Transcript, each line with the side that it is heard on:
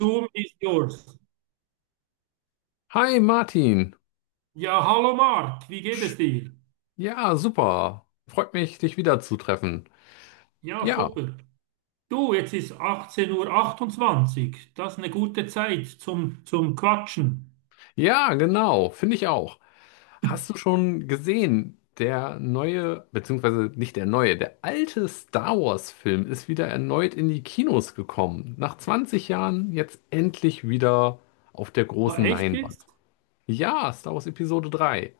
right: Zoom ist yours.
left: Hi Martin.
right: Ja, hallo Marc, wie geht es dir?
left: Ja, super. Freut mich, dich wiederzutreffen.
right: Ja,
left: Ja,
right: super. Du, jetzt ist 18:28 Uhr, 28. Das ist eine gute Zeit zum Quatschen.
left: ja, genau, finde ich auch. Hast du schon gesehen, der neue, beziehungsweise nicht der neue, der alte Star Wars-Film ist wieder erneut in die Kinos gekommen. Nach 20 Jahren jetzt endlich wieder auf der
right: Ah,
left: großen
right: echt
left: Leinwand.
right: jetzt?
left: Ja, Star Wars Episode 3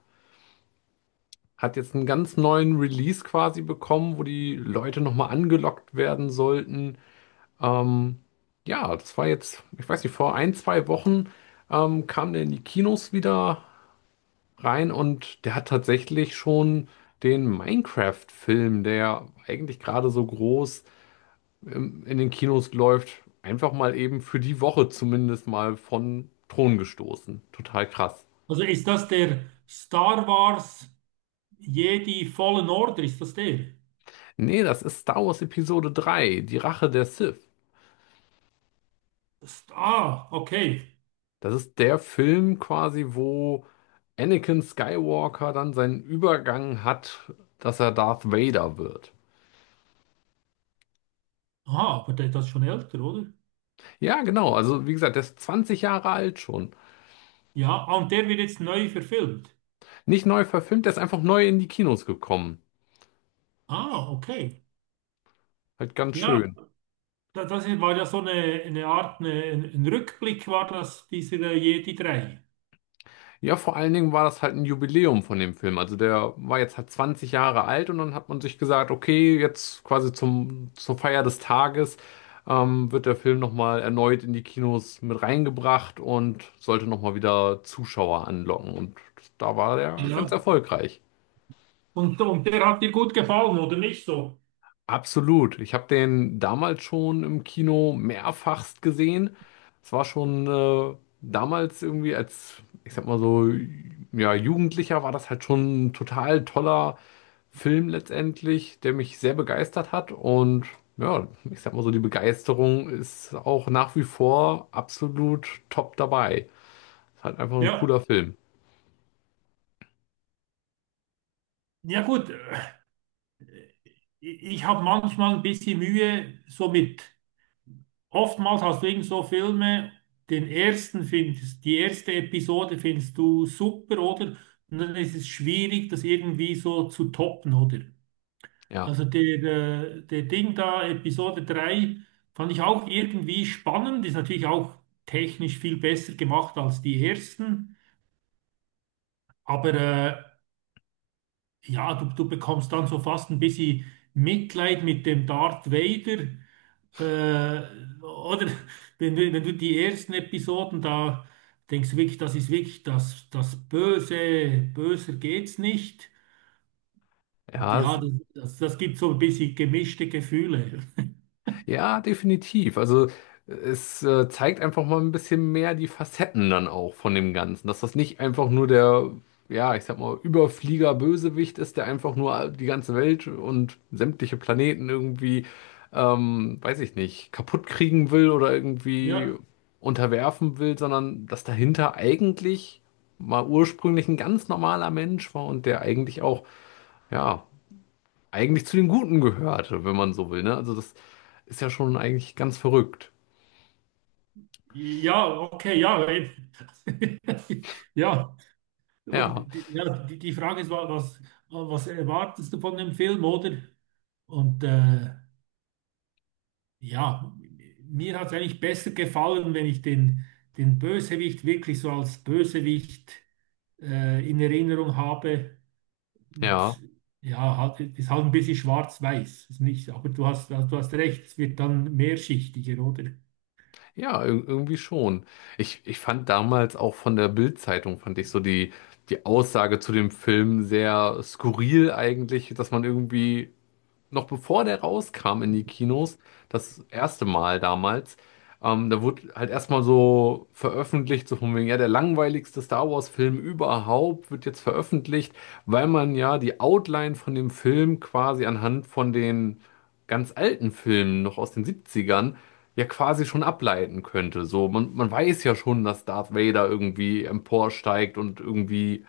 left: hat jetzt einen ganz neuen Release quasi bekommen, wo die Leute nochmal angelockt werden sollten. Ähm, ja, das war jetzt, ich weiß nicht, vor ein, zwei Wochen kam der in die Kinos wieder rein und der hat tatsächlich schon den Minecraft-Film, der eigentlich gerade so groß in den Kinos läuft, einfach mal eben für die Woche zumindest mal von Thron gestoßen. Total krass.
right: Also ist das der Star Wars Jedi Fallen Order? Ist das der?
left: Nee, das ist Star Wars Episode drei, die Rache der Sith.
right: Ah, okay.
left: Das ist der Film quasi, wo Anakin Skywalker dann seinen Übergang hat, dass er Darth Vader wird.
right: Ah, aber der, das ist schon älter, oder?
left: Ja, genau. Also, wie gesagt, der ist 20 Jahre alt schon.
right: Ja, ah, und der wird jetzt neu verfilmt.
left: Nicht neu verfilmt, der ist einfach neu in die Kinos gekommen.
right: Ah, okay.
left: Halt ganz
right: Ja,
left: schön.
right: das war ja so eine Art, ein Rückblick war das, dieser Jedi 3.
left: Ja, vor allen Dingen war das halt ein Jubiläum von dem Film. Also der war jetzt halt 20 Jahre alt und dann hat man sich gesagt, okay, jetzt quasi zum, zur Feier des Tages wird der Film nochmal erneut in die Kinos mit reingebracht und sollte nochmal wieder Zuschauer anlocken. Und da war der ganz
right: Ja.
left: erfolgreich.
right: Und der hat dir gut gefallen, oder nicht so?
left: Absolut. Ich habe den damals schon im Kino mehrfachst gesehen. Es war schon damals irgendwie als, ich sag mal so, ja, Jugendlicher war das halt schon ein total toller Film letztendlich, der mich sehr begeistert hat. Und ja, ich sag mal so, die Begeisterung ist auch nach wie vor absolut top dabei. Ist halt einfach ein
right: Ja.
left: cooler Film.
right: Ja gut, ich habe manchmal ein bisschen Mühe, oftmals hast du irgend so Filme, die erste Episode findest du super, oder? Und dann ist es schwierig, das irgendwie so zu toppen, oder?
left: Ja.
right: Also der Ding da, Episode 3 fand ich auch irgendwie spannend, ist natürlich auch technisch viel besser gemacht als die ersten, aber ja, du bekommst dann so fast ein bisschen Mitleid mit dem Darth Vader. Oder wenn du die ersten Episoden da denkst, du wirklich, das ist wirklich das Böse, böser geht's nicht. Und
left: Ja,
right: ja,
left: es.
right: das gibt so ein bisschen gemischte Gefühle.
left: Ja, definitiv. Also es zeigt einfach mal ein bisschen mehr die Facetten dann auch von dem Ganzen, dass das nicht einfach nur der, ja, ich sag mal, Überflieger-Bösewicht ist, der einfach nur die ganze Welt und sämtliche Planeten irgendwie, weiß ich nicht, kaputt kriegen will oder irgendwie
right: Ja,
left: unterwerfen will, sondern dass dahinter eigentlich mal ursprünglich ein ganz normaler Mensch war und der eigentlich auch, ja eigentlich zu den Guten gehört, wenn man so will, ne? Also das ist ja schon eigentlich ganz verrückt.
right: ja, okay, ja. Eben. Ja,
left: Ja,
right: und ja, die Frage ist, was erwartest du von dem Film, oder? Und ja, mir hat es eigentlich besser gefallen, wenn ich den Bösewicht wirklich so als Bösewicht in Erinnerung habe. Und,
left: ja,
right: ja, halt, ist halt ein bisschen schwarz-weiß. Ist nicht, aber also du hast recht, es wird dann mehrschichtiger, oder?
left: ja, irgendwie schon. Ich fand damals auch von der Bild-Zeitung, fand ich so die, die Aussage zu dem Film sehr skurril eigentlich, dass man irgendwie noch bevor der rauskam in die Kinos, das erste Mal damals, da wurde halt erstmal so veröffentlicht, so von wegen, ja, der langweiligste Star Wars-Film überhaupt wird jetzt veröffentlicht, weil man ja die Outline von dem Film quasi anhand von den ganz alten Filmen noch aus den 70ern ja quasi schon ableiten könnte. So, man weiß ja schon, dass Darth Vader irgendwie emporsteigt und irgendwie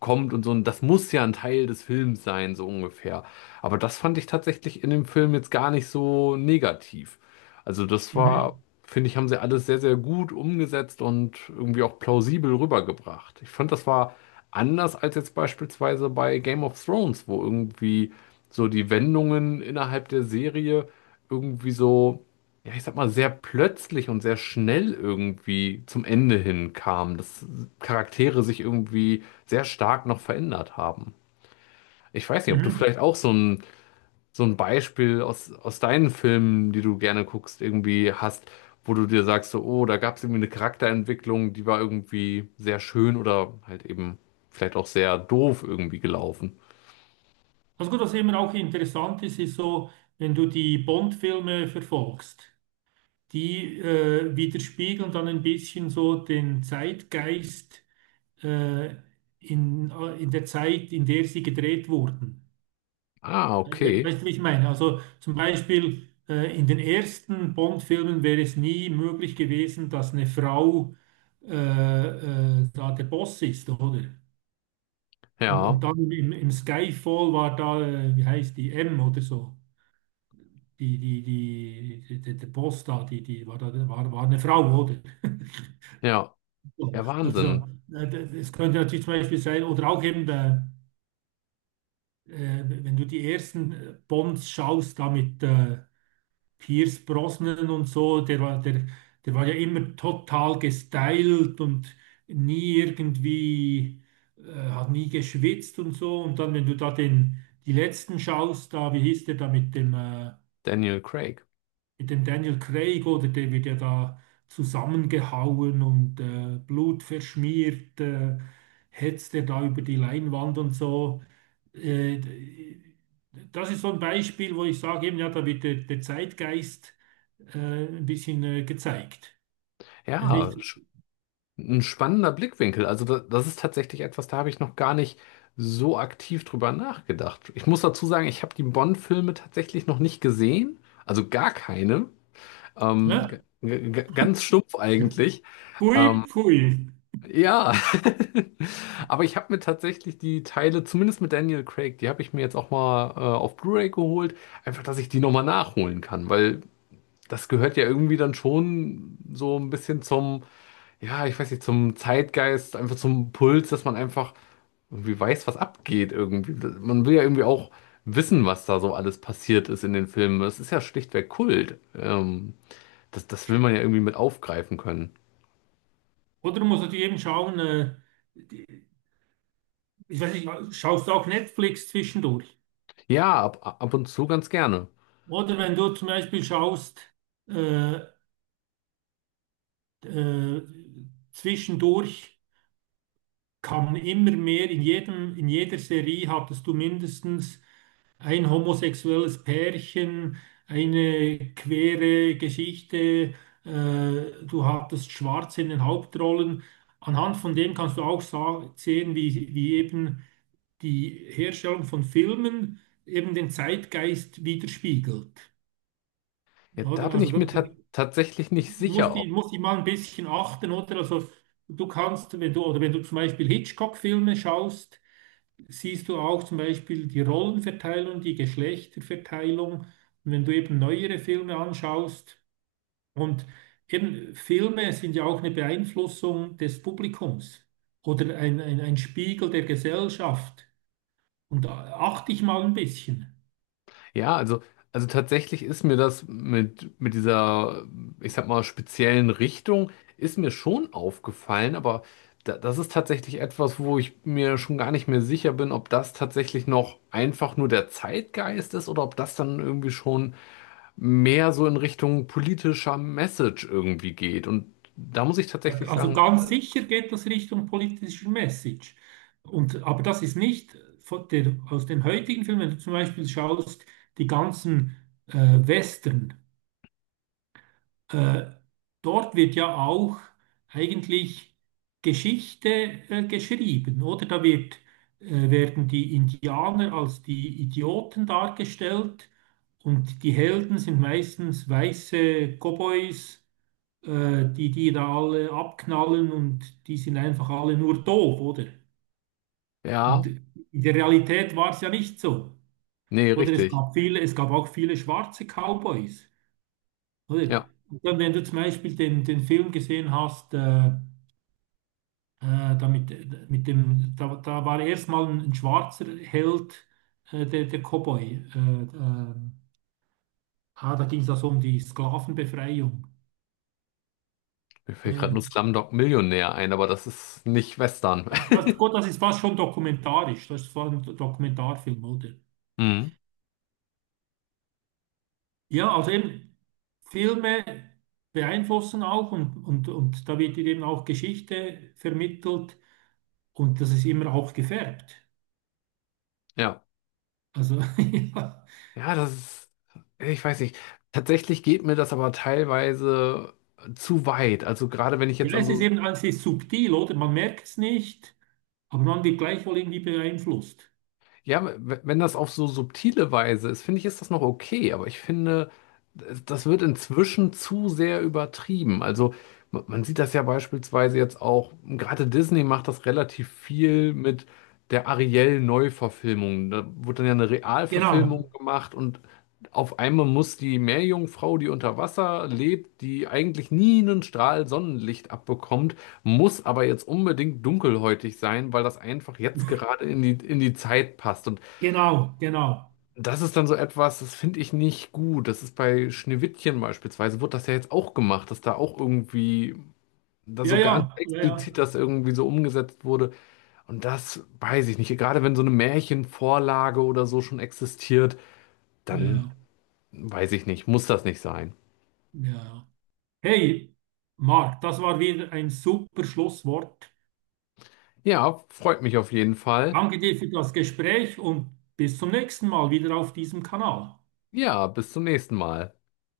left: kommt und so. Und das muss ja ein Teil des Films sein, so ungefähr. Aber das fand ich tatsächlich in dem Film jetzt gar nicht so negativ. Also das war,
right: Mhm.
left: finde ich, haben sie alles sehr, sehr gut umgesetzt und irgendwie auch plausibel rübergebracht. Ich fand, das war anders als jetzt beispielsweise bei Game of Thrones, wo irgendwie so die Wendungen innerhalb der Serie irgendwie so, ja, ich sag mal, sehr plötzlich und sehr schnell irgendwie zum Ende hin kam, dass Charaktere sich irgendwie sehr stark noch verändert haben. Ich weiß nicht, ob du
right: Mhm.
left: vielleicht auch so ein Beispiel aus, aus deinen Filmen, die du gerne guckst, irgendwie hast, wo du dir sagst, so, oh, da gab es irgendwie eine Charakterentwicklung, die war irgendwie sehr schön oder halt eben vielleicht auch sehr doof irgendwie gelaufen.
right: Also gut, was immer auch interessant ist, ist so, wenn du die Bond-Filme verfolgst, die widerspiegeln dann ein bisschen so den Zeitgeist äh, in der Zeit, in der sie gedreht wurden.
left: Ah,
right: Äh, We-
left: okay.
right: Weißt du, wie ich meine? Also zum Beispiel in den ersten Bond-Filmen wäre es nie möglich gewesen, dass eine Frau äh, da der Boss ist, oder? Und
left: Ja,
right: dann im Skyfall war da, wie heißt die, M oder so. Der Boss da, die war eine Frau, oder?
left: ja.
right: So,
left: Ja,
right: also,
left: Wahnsinn.
right: das könnte natürlich zum Beispiel sein, oder auch eben wenn du die ersten Bonds schaust, da mit Pierce Brosnan und so, der war ja immer total gestylt und nie irgendwie, äh, hat nie geschwitzt und so. Und dann, wenn du da die letzten schaust, da, wie hieß der da mit dem, äh,
left: Daniel Craig.
right: mit dem Daniel Craig oder der wird ja da zusammengehauen und Blut verschmiert, hetzt er da über die Leinwand und so. Äh, Das ist so ein Beispiel, wo ich sage, eben, ja, da wird der, der Zeitgeist ein bisschen gezeigt. Das ist
left: Ja,
right: nicht,
left: ein spannender Blickwinkel. Also da, das ist tatsächlich etwas, da habe ich noch gar nicht so aktiv drüber nachgedacht. Ich muss dazu sagen, ich habe die Bond-Filme tatsächlich noch nicht gesehen. Also gar keine.
right: ne?
left: Ganz stumpf eigentlich.
right: Pfui,
left: Ähm,
right: pfui.
left: ja. Aber ich habe mir tatsächlich die Teile, zumindest mit Daniel Craig, die habe ich mir jetzt auch mal auf Blu-ray geholt. Einfach, dass ich die nochmal nachholen kann. Weil das gehört ja irgendwie dann schon so ein bisschen zum, ja, ich weiß nicht, zum Zeitgeist, einfach zum Puls, dass man einfach irgendwie weiß, was abgeht irgendwie. Man will ja irgendwie auch wissen, was da so alles passiert ist in den Filmen. Es ist ja schlichtweg Kult. Das, das will man ja irgendwie mit aufgreifen können.
right: Oder du musst natürlich eben schauen, die- ich weiß nicht, schaust du auch Netflix zwischendurch?
left: Ja, ab, ab und zu ganz gerne.
right: Oder wenn du zum Beispiel schaust, äh, Äh, zwischendurch kam immer mehr, in jeder Serie hattest du mindestens ein homosexuelles Pärchen, eine queere Geschichte, äh, du hattest Schwarze in den Hauptrollen. Anhand von dem kannst du auch sehen, wie, wie eben die Herstellung von Filmen eben den Zeitgeist widerspiegelt.
left: Ja, da
right: Oder?
left: bin
right: Also
left: ich
right: da,
left: mir
right: da
left: ta tatsächlich nicht
right: muss
left: sicher.
right: die, muss die mal ein bisschen achten, oder? Also du kannst, wenn du, oder wenn du zum Beispiel Hitchcock-Filme schaust, siehst du auch zum Beispiel die Rollenverteilung, die Geschlechterverteilung. Und wenn du eben neuere Filme anschaust, und eben Filme sind ja auch eine Beeinflussung des Publikums oder ein Spiegel der Gesellschaft. Und da achte ich mal ein bisschen.
left: Ja, also tatsächlich ist mir das mit dieser, ich sag mal, speziellen Richtung, ist mir schon aufgefallen, aber da, das ist tatsächlich etwas, wo ich mir schon gar nicht mehr sicher bin, ob das tatsächlich noch einfach nur der Zeitgeist ist oder ob das dann irgendwie schon mehr so in Richtung politischer Message irgendwie geht. Und da muss ich
right: Ja,
left: tatsächlich
right: also
left: sagen,
right: ganz sicher geht das Richtung politischer Message. Aber das ist nicht aus den heutigen Filmen, wenn du zum Beispiel schaust, die ganzen äh, Western, äh, dort wird ja auch eigentlich Geschichte geschrieben, oder? Werden die Indianer als die Idioten dargestellt und die Helden sind meistens weiße Cowboys die die da alle abknallen und die sind einfach alle nur doof, oder? Und
left: ja,
right: in der Realität war es ja nicht so.
left: nee,
right: Oder es
left: richtig.
right: gab viele, es gab auch viele schwarze Cowboys, oder?
left: Ja,
right: Und dann, wenn du zum Beispiel den Film gesehen hast, da mit dem, da, da war erstmal ein schwarzer Held, der Cowboy. Äh, da ging es also um die Sklavenbefreiung.
left: mir fällt gerade
right: Äh,
left: nur Slumdog Millionär ein, aber das ist nicht Western.
right: gut, das ist fast schon dokumentarisch, das ist fast ein Dokumentarfilm, oder?
left: Mhm.
right: Ja, also eben Filme beeinflussen auch und, da wird dir eben auch Geschichte vermittelt und das ist immer auch gefärbt.
left: Ja.
right: Also ja,
left: Ja, das ist, ich weiß nicht. Tatsächlich geht mir das aber teilweise zu weit. Also gerade wenn ich jetzt
right: ja,
left: an
right: es ist
left: so,
right: eben, es ist subtil, oder? Man merkt es nicht, aber man wird gleichwohl irgendwie beeinflusst.
left: ja, wenn das auf so subtile Weise ist, finde ich, ist das noch okay. Aber ich finde, das wird inzwischen zu sehr übertrieben. Also man sieht das ja beispielsweise jetzt auch, gerade Disney macht das relativ viel mit. Der Ariel-Neuverfilmung. Da wurde dann ja eine Realverfilmung
right: Genau,
left: gemacht und auf einmal muss die Meerjungfrau, die unter Wasser lebt, die eigentlich nie einen Strahl Sonnenlicht abbekommt, muss aber jetzt unbedingt dunkelhäutig sein, weil das einfach jetzt gerade in die Zeit passt. Und
right: genau, genau.
left: das ist dann so etwas, das finde ich nicht gut. Das ist bei Schneewittchen beispielsweise, wird das ja jetzt auch gemacht, dass da auch irgendwie, da
right: Ja,
left: so
right: ja,
left: ganz
right: ja, ja,
left: explizit das irgendwie so umgesetzt wurde und das weiß ich nicht. Gerade wenn so eine Märchenvorlage oder so schon existiert,
right: ja,
left: dann
right: ja,
left: weiß ich nicht, muss das nicht sein.
right: ja, ja. Hey, Marc, das war wieder ein super Schlusswort.
left: Ja, freut mich auf jeden Fall.
right: Danke dir für das Gespräch und bis zum nächsten Mal wieder auf diesem Kanal.
left: Ja, bis zum nächsten Mal.